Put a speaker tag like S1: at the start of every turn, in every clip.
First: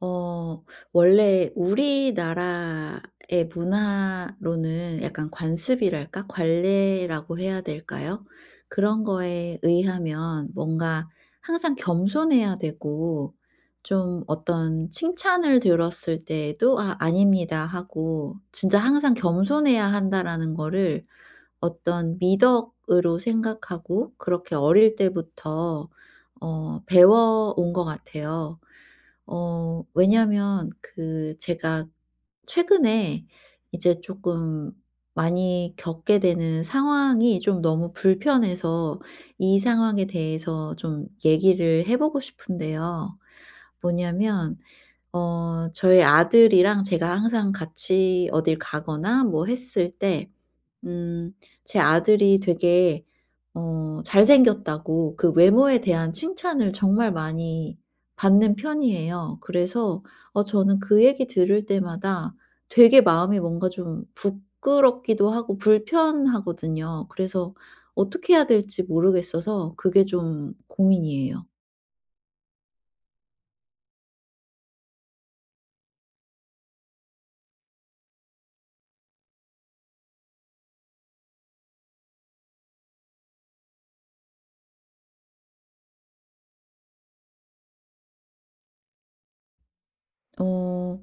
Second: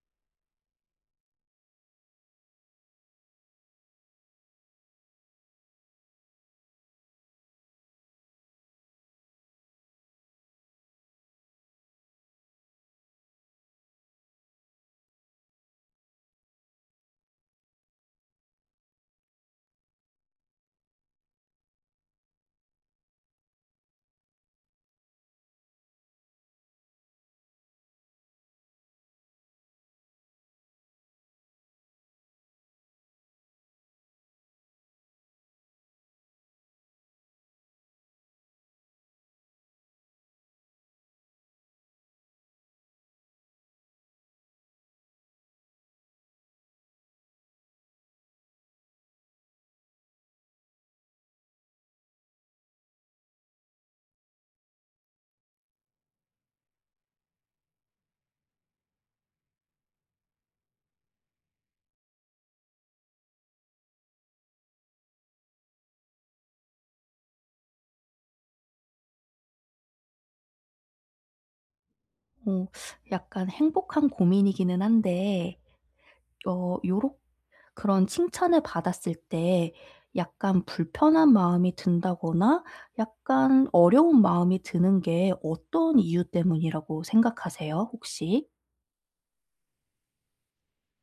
S1: 어 원래 우리나라의 문화로는 약간 관습이랄까? 관례라고 해야 될까요? 그런 거에 의하면 뭔가 항상 겸손해야 되고, 좀 어떤 칭찬을 들었을 때에도 '아 아닙니다.' 하고 진짜 항상 겸손해야 한다라는 거를 어떤 미덕으로 생각하고 그렇게 어릴 때부터 배워온 것 같아요. 왜냐면 그 제가 최근에 이제 조금 많이 겪게 되는 상황이 좀 너무 불편해서, 이 상황에 대해서 좀 얘기를 해 보고 싶은데요. 뭐냐면, 저희 아들이랑 제가 항상 같이 어딜 가거나 뭐 했을 때, 음 제 아들이 되게 잘생겼다고 그 외모에 대한 칭찬을 정말 많이 받는 편이에요. 그래서 저는 그 얘기 들을 때마다 되게 마음이 뭔가 좀 부끄럽기도 하고 불편하거든요. 그래서 어떻게 해야 될지 모르겠어서 그게 좀 고민이에요.
S2: 어 약간 행복한 고민이기는 한데 어 요렇 그런 칭찬을 받았을 때 약간 불편한 마음이 든다거나 약간 어려운 마음이 드는 게 어떤 이유 때문이라고 생각하세요 혹시?
S1: 어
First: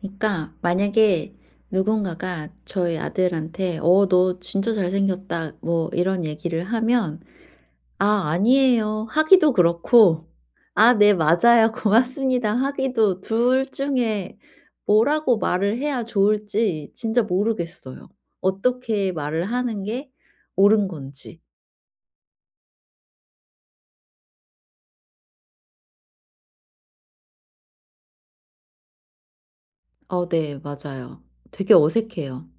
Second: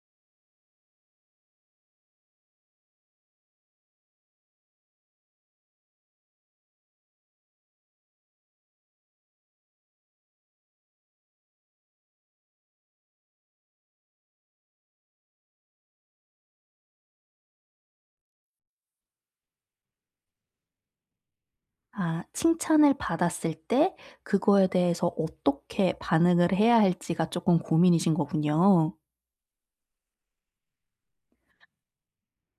S1: 그러니까, 만약에 누군가가 저희 아들한테 "어 너 진짜 잘생겼다." 뭐 이런 얘기를 하면 '아 아니에요.' 하기도 그렇고, "아 네 맞아요. 고맙습니다." 하기도, 둘 중에 뭐라고 말을 해야 좋을지 진짜 모르겠어요. 어떻게 말을 하는 게 옳은 건지.
S2: 아, 칭찬을 받았을 때 그거에 대해서 어떻게 반응을 해야 할지가 조금 고민이신 거군요.
S1: 네, 맞아요. 되게 어색해요.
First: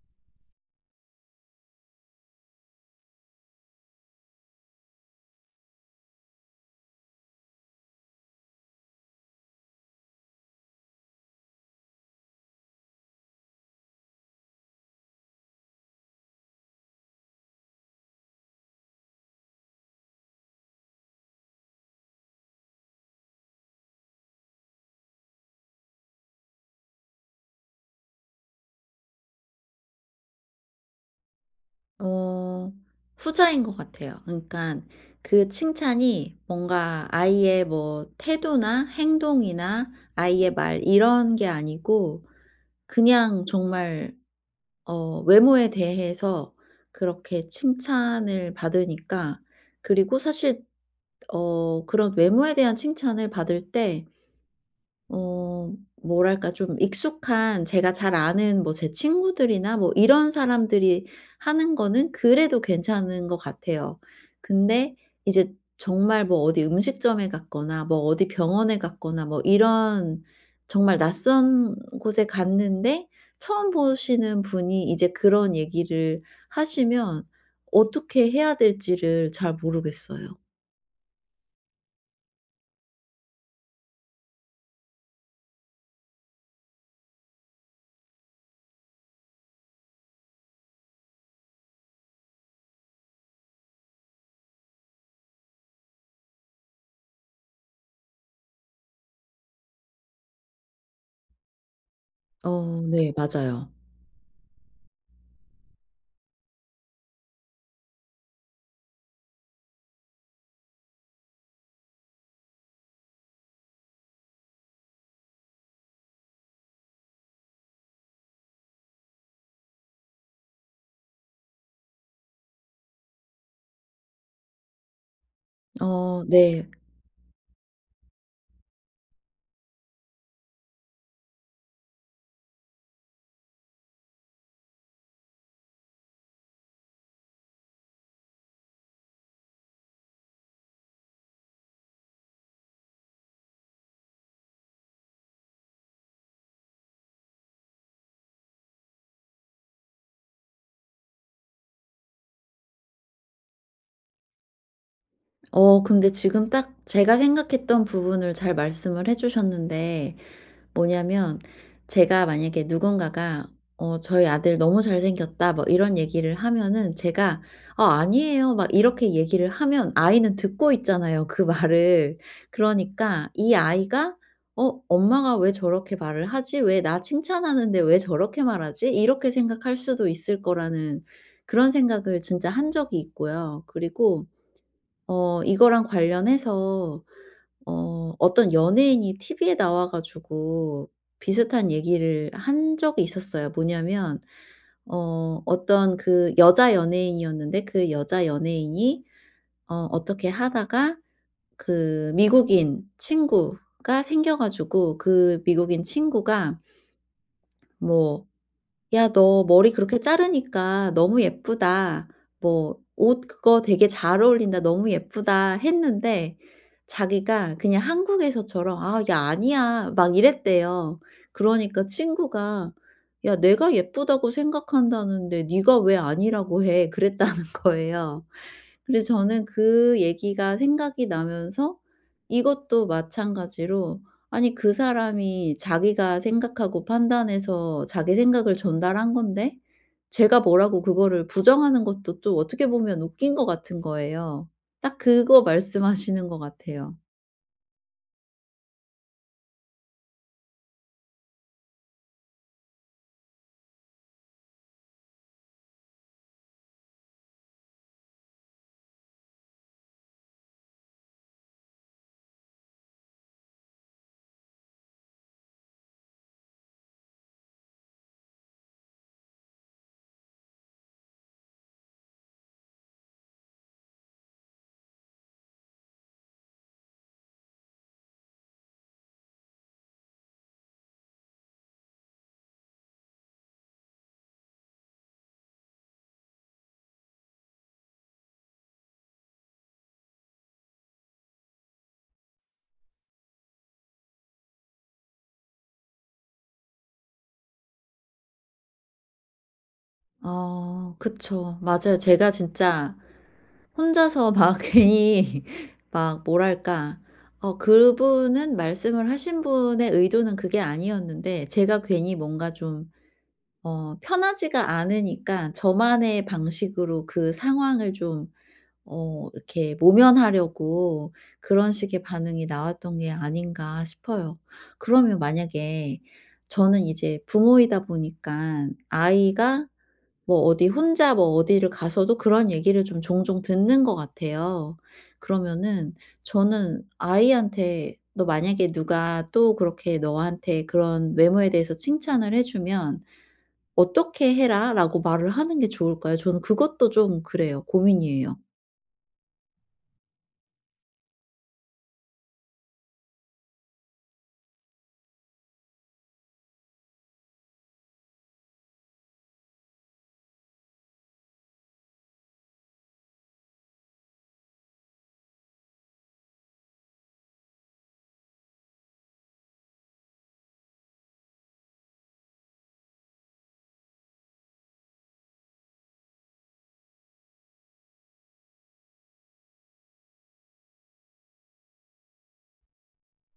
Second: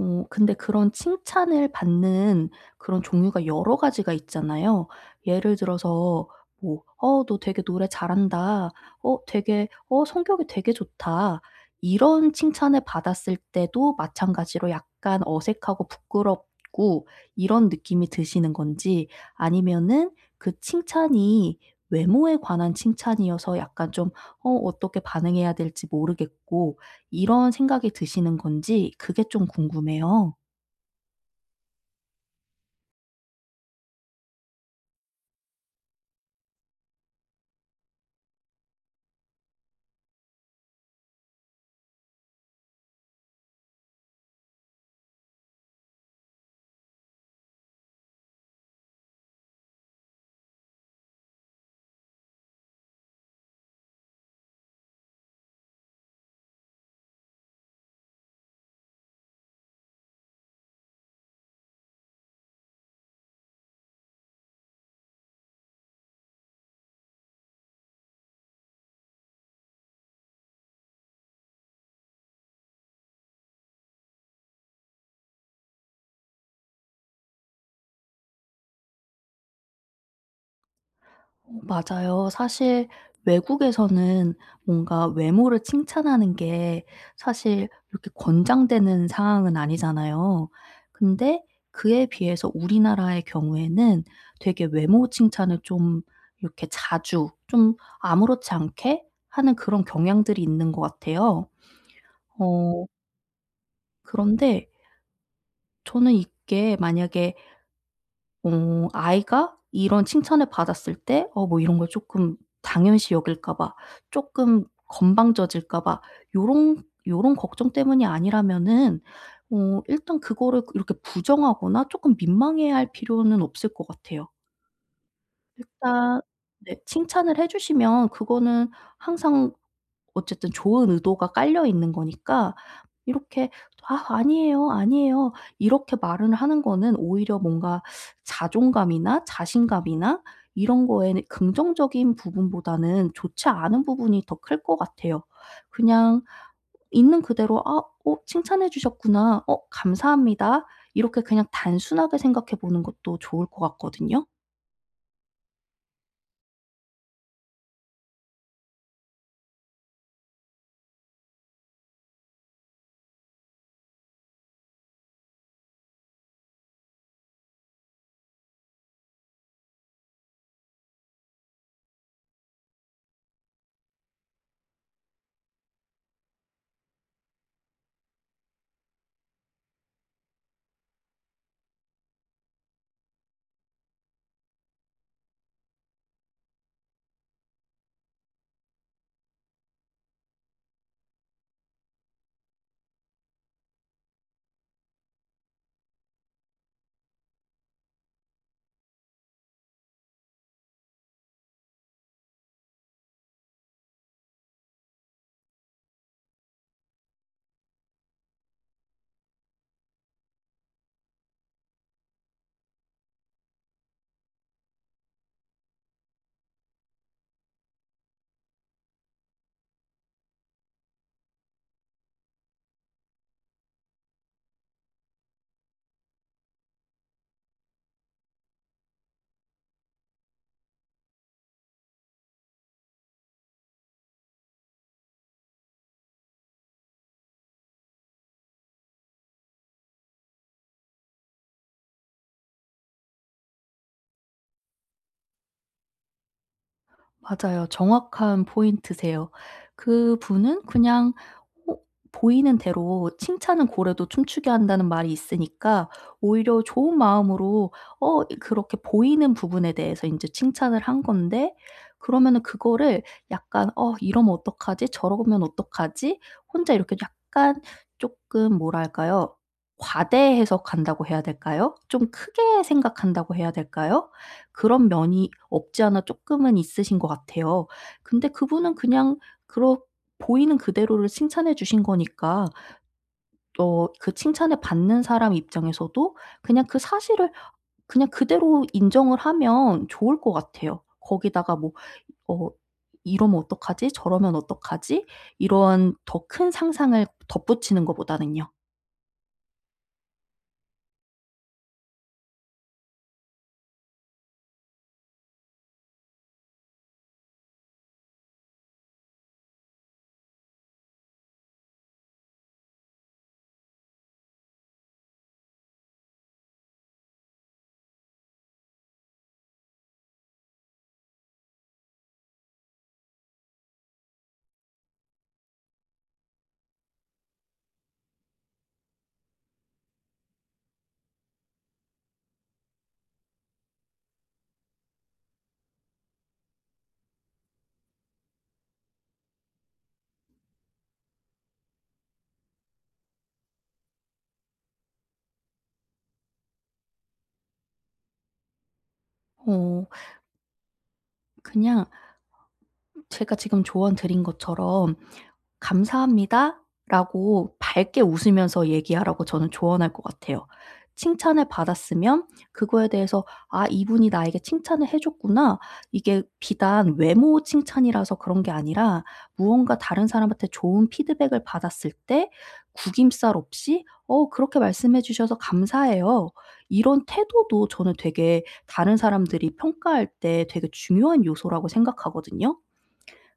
S2: 근데 그런 칭찬을 받는 그런 종류가 여러 가지가 있잖아요. 예를 들어서 뭐 "어 너 되게 노래 잘한다." "어 되게 성격이 되게 좋다." 이런 칭찬을 받았을 때도 마찬가지로 약간 어색하고 부끄럽고 이런 느낌이 드시는 건지, 아니면은 그 칭찬이 외모에 관한 칭찬이어서 약간 좀 어떻게 반응해야 될지 모르겠고 이런 생각이 드시는 건지 그게 좀 궁금해요.
S1: 어 후자인 것 같아요. 그러니까 그 칭찬이 뭔가 아이의 뭐 태도나 행동이나 아이의 말 이런 게 아니고, 그냥 정말 외모에 대해서 그렇게 칭찬을 받으니까. 그리고 사실 그런 외모에 대한 칭찬을 받을 때, 어 뭐랄까, 좀 익숙한 제가 잘 아는 뭐 제 친구들이나 뭐 이런 사람들이 하는 거는 그래도 괜찮은 것 같아요. 근데 이제 정말 뭐 어디 음식점에 갔거나 뭐 어디 병원에 갔거나 뭐 이런 정말 낯선 곳에 갔는데, 처음 보시는 분이 이제 그런 얘기를 하시면 어떻게 해야 될지를 잘 모르겠어요.
S2: 어, 맞아요. 사실 외국에서는 뭔가 외모를 칭찬하는 게 사실 이렇게 권장되는 상황은 아니잖아요. 근데 그에 비해서 우리나라의 경우에는 되게 외모 칭찬을 좀 이렇게 자주 좀 아무렇지 않게 하는 그런 경향들이 있는 것 같아요. 어
S1: 네, 맞아요.
S2: 그런데 저는 이게 만약에 아이가 이런 칭찬을 받았을 때 어 뭐 이런 걸 조금 당연시 여길까 봐, 조금 건방져질까 봐, 요런 요런 걱정 때문이 아니라면은 일단 그거를 이렇게 부정하거나 조금 민망해할 필요는 없을 것 같아요. 일단
S1: 네.
S2: 네, 칭찬을 해 주시면 그거는 항상 어쨌든 좋은 의도가 깔려 있는 거니까 이렇게 "아 아니에요, 아니에요." 이렇게 말을 하는 거는 오히려 뭔가 자존감이나 자신감이나 이런 거에는 긍정적인 부분보다는 좋지 않은 부분이 더 클 것 같아요. 그냥 있는 그대로 '아 어 칭찬해 주셨구나. 어 감사합니다.' 이렇게 그냥 단순하게 생각해 보는 것도 좋을 것 같거든요.
S1: 근데 지금 딱 제가 생각했던 부분을 잘 말씀을 해 주셨는데. 뭐냐면, 제가 만약에 누군가가 "저희 아들 너무 잘생겼다." 뭐 이런 얘기를 하면은, 제가 "아 아니에요." 막 이렇게 얘기를 하면 아이는 듣고 있잖아요, 그 말을. 그러니까 이 아이가 '어 엄마가 왜 저렇게 말을 하지? 왜 나 칭찬하는데 왜 저렇게 말하지?' 이렇게 생각할 수도 있을 거라는, 그런 생각을 진짜 한 적이 있고요. 그리고 이거랑 관련해서 어떤 연예인이 TV에 나와 가지고 비슷한 얘기를 한 적이 있었어요. 뭐냐면, 어떤 그 여자 연예인이었는데, 그 여자 연예인이 어떻게 하다가 그 미국인 친구가 생겨 가지고, 그 미국인 친구가 뭐 "야, 너 머리 그렇게 자르니까 너무 예쁘다." 뭐 "옷 그거 되게 잘 어울린다. 너무 예쁘다." 했는데, 자기가 그냥 한국에서처럼 "아 야 아니야." 막 이랬대요. 그러니까 친구가 "야, 내가 예쁘다고 생각한다는데 네가 왜 아니라고 해?" 그랬다는 거예요. 그래서 저는 그 얘기가 생각이 나면서, 이것도 마찬가지로, 아니 그 사람이 자기가 생각하고 판단해서 자기 생각을 전달한 건데 제가 뭐라고 그거를 부정하는 것도 또 어떻게 보면 웃긴 것 같은 거예요. 딱 그거 말씀하시는 것 같아요.
S2: 맞아요. 정확한 포인트세요. 그분은 그냥 어 보이는 대로, 칭찬은 고래도 춤추게 한다는 말이 있으니까 오히려 좋은 마음으로 그렇게 보이는 부분에 대해서 인제 칭찬을 한 건데, 그러면은 그거를 약간 '어 이러면 어떡하지? 저러면 어떡하지?' 혼자 이렇게 약간 쪼끔 뭐랄까요? 과대해석한다고 해야 될까요? 좀 크게 생각한다고 해야 될까요? 그런 면이 없지 않아 조금은 있으신 것 같아요. 근데 그분은 그냥 그렇 보이는 그대로를 칭찬해 주신 거니까 어 그 칭찬을 받는 사람 입장에서도 그냥 그 사실을 그냥 그대로 인정을 하면 좋을 것 같아요. 거기다가 뭐 어 '이러면 어떡하지? 저러면 어떡하지?' 이런 더 큰 상상을 덧붙이는 것보다는요.
S1: 그쵸, 맞아요. 제가 진짜 혼자서 막 괜히 막 뭐랄까. 그분은, 말씀을 하신 분의 의도는 그게 아니었는데, 제가 괜히 뭔가 좀 편하지가 않으니까 저만의 방식으로 그 상황을 좀 이렇게 모면하려고 그런 식의 반응이 나왔던 게 아닌가 싶어요. 그러면 만약에, 저는 이제 부모이다 보니까 아이가 뭐 어디 혼자 뭐 어디를 가서도 그런 얘기를 좀 종종 듣는 것 같아요. 그러면은 저는 아이한테, 너 만약에 누가 또 그렇게 너한테 그런 외모에 대해서 칭찬을 해 주면 "어떻게 해라."라고 말을 하는 게 좋을까요? 저는 그것도 좀 그래요. 고민이에요.
S2: 어 그냥 제가 지금 조언 드린 것처럼 "감사합니다."라고 밝게 웃으면서 얘기하라고 저는 조언할 것 같아요. 칭찬을 받았으면 그거에 대해서 '아 이분이 나에게 칭찬을 해 줬구나.' 이게 비단 외모 칭찬이라서 그런 게 아니라 무언가 다른 사람한테 좋은 피드백을 받았을 때 구김살 없이 "어 그렇게 말씀해 주셔서 감사해요." 이런 태도도 저는 되게 다른 사람들이 평가할 때 되게 중요한 요소라고 생각하거든요.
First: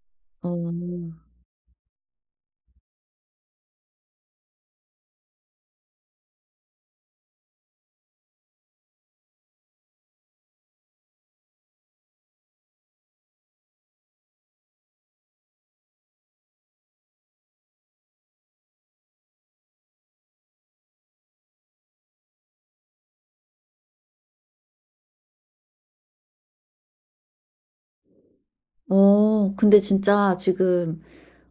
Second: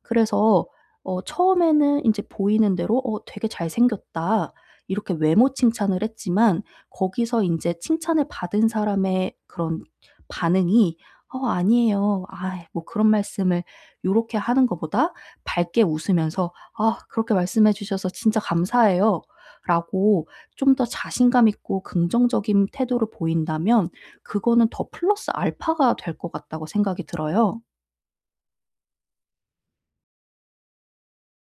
S2: 그래서
S1: 어.
S2: 처음에는 이제 보이는 대로 "어 되게 잘생겼다." 이렇게 외모 칭찬을 했지만 거기서 이제 칭찬을 받은 사람의 그런 반응이 "어 아니에요. 아 뭐 그런 말씀을." 요렇게 하는 것보다 밝게 웃으면서 "아 그렇게 말씀해 주셔서 진짜 감사해요." 라고 좀 더 자신감 있고 긍정적인 태도를 보인다면 그거는 더 플러스 알파가 될 것 같다고 생각이 들어요.
S1: 근데 진짜 지금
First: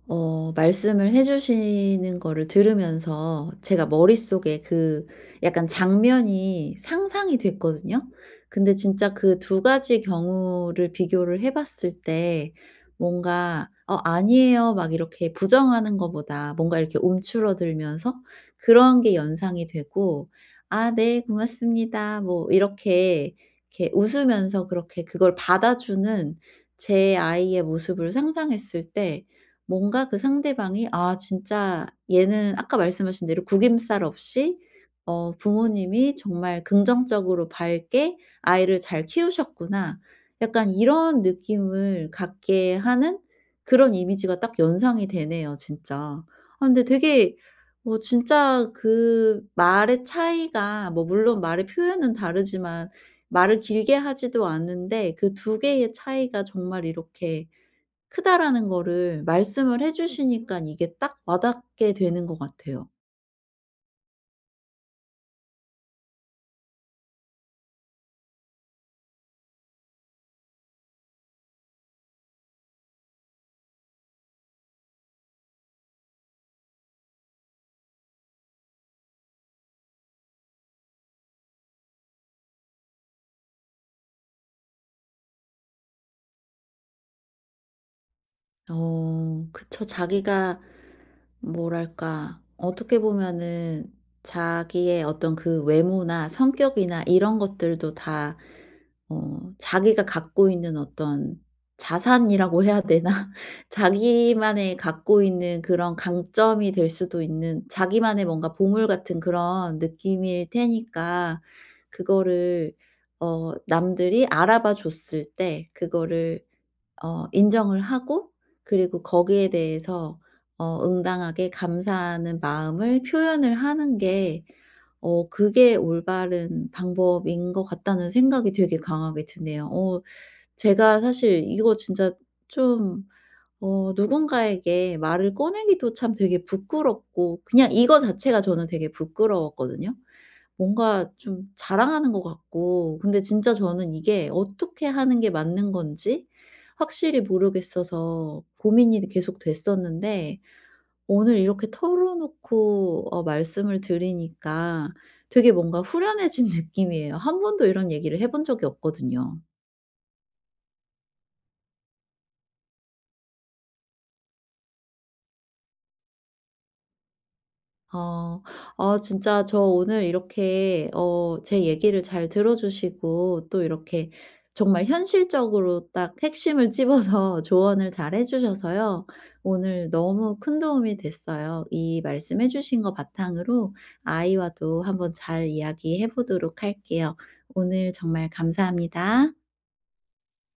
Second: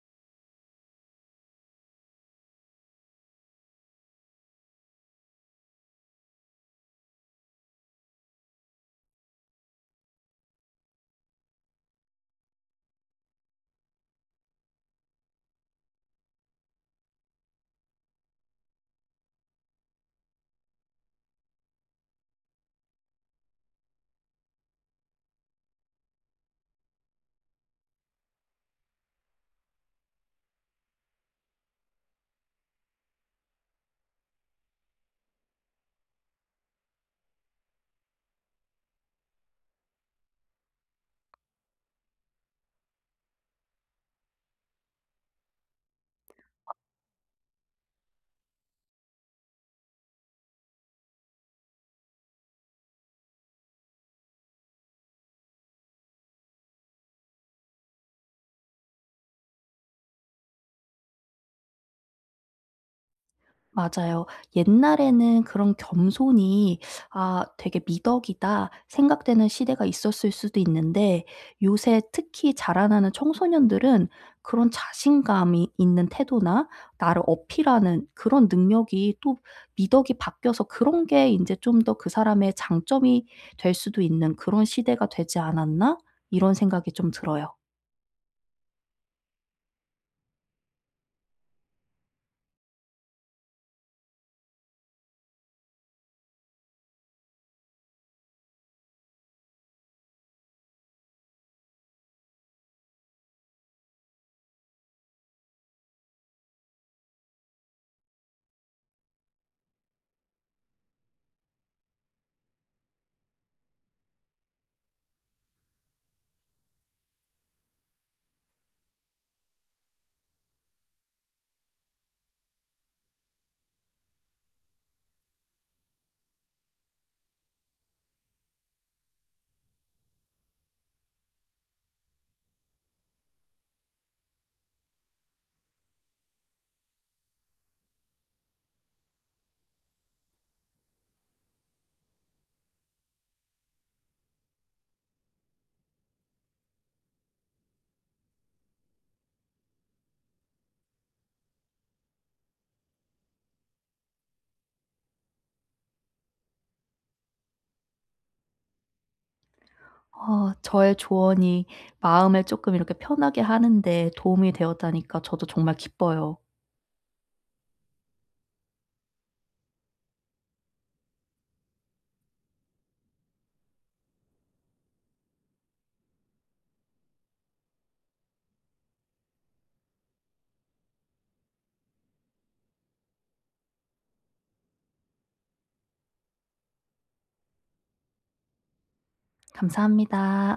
S1: 말씀을 해 주시는 거를 들으면서 제가 머릿속에 그 약간 장면이 상상이 됐거든요. 근데 진짜 그 두 가지 경우를 비교를 해 봤을 때, 뭔가 "어 아니에요." 막 이렇게 부정하는 것보다, 뭔가 이렇게 움츠러들면서 그런 게 연상이 되고, '아 네 고맙습니다.' 뭐 이렇게, 이렇게 웃으면서 그렇게 그걸 받아주는 제 아이의 모습을 상상했을 때, 뭔가 그 상대방이 '아 진짜 얘는 아까 말씀하신 대로 구김살 없이 어 부모님이 정말 긍정적으로 밝게 아이를 잘 키우셨구나.' 약간 이런 느낌을 갖게 하는, 그런 이미지가 딱 연상이 되네요 진짜. 아 근데 되게, 뭐 진짜 그 말의 차이가, 뭐 물론 말의 표현은 다르지만 말을 길게 하지도 않는데, 그 두 개의 차이가 정말 이렇게 크다라는 거를 말씀을 해주시니까 이게 딱 와닿게 되는 것 같아요.
S2: 맞아요. 옛날에는 그런 겸손이 '아 되게 미덕이다.' 생각되는 시대가 있었을 수도 있는데 요새 특히 자라나는 청소년들은 그런 자신감이 있는 태도나 나를 어필하는 그런 능력이 또 미덕이 바뀌어서 그런 게 이제 좀 더 '그 사람의 장점이 될 수도 있는 그런 시대가 되지 않았나?' 이런 생각이 좀 들어요.
S1: 그쵸. 자기가 뭐랄까, 어떻게 보면은 자기의 어떤 그 외모나 성격이나 이런 것들도 다, 자기가 갖고 있는 어떤 자산이라고 해야 되나? 자기만의 갖고 있는 그런 강점이 될 수도 있는, 자기만의 뭔가 보물 같은 그런 느낌일 테니까, 그거를, 남들이 알아봐 줬을 때, 그거를 인정을 하고, 그리고 거기에 대해서 응당하게 감사하는 마음을 표현을 하는 게, 그게 올바른 방법인 것 같다는 생각이 되게 강하게 드네요. 제가 사실 이거 진짜 좀 누군가에게 말을 꺼내기도 참 되게 부끄럽고, 그냥 이거 자체가 저는 되게 부끄러웠거든요. 뭔가 좀 자랑하는 것 같고. 근데 진짜 저는 이게 어떻게 하는 게 맞는 건지 확실히 모르겠어서 고민이 계속 됐었는데, 오늘 이렇게 털어놓고 말씀을 드리니까 되게 뭔가 후련해진 느낌이에요. 한 번도 이런 얘기를 해본 적이 없거든요.
S2: 아 저의 조언이 마음을 조금 이렇게 편하게 하는 데 도움이 되었다니까 저도 정말 기뻐요.
S1: 어. 진짜 저 오늘 이렇게 제 얘기를 잘 들어 주시고 또 이렇게 정말 현실적으로 딱 핵심을 찝어서 조언을 잘 해 주셔서요. 오늘 너무 큰 도움이 됐어요. 이 말씀해 주신 거 바탕으로 아이와도 한번 잘 이야기해 보도록 할게요. 오늘 정말 감사합니다.
S2: 감사합니다.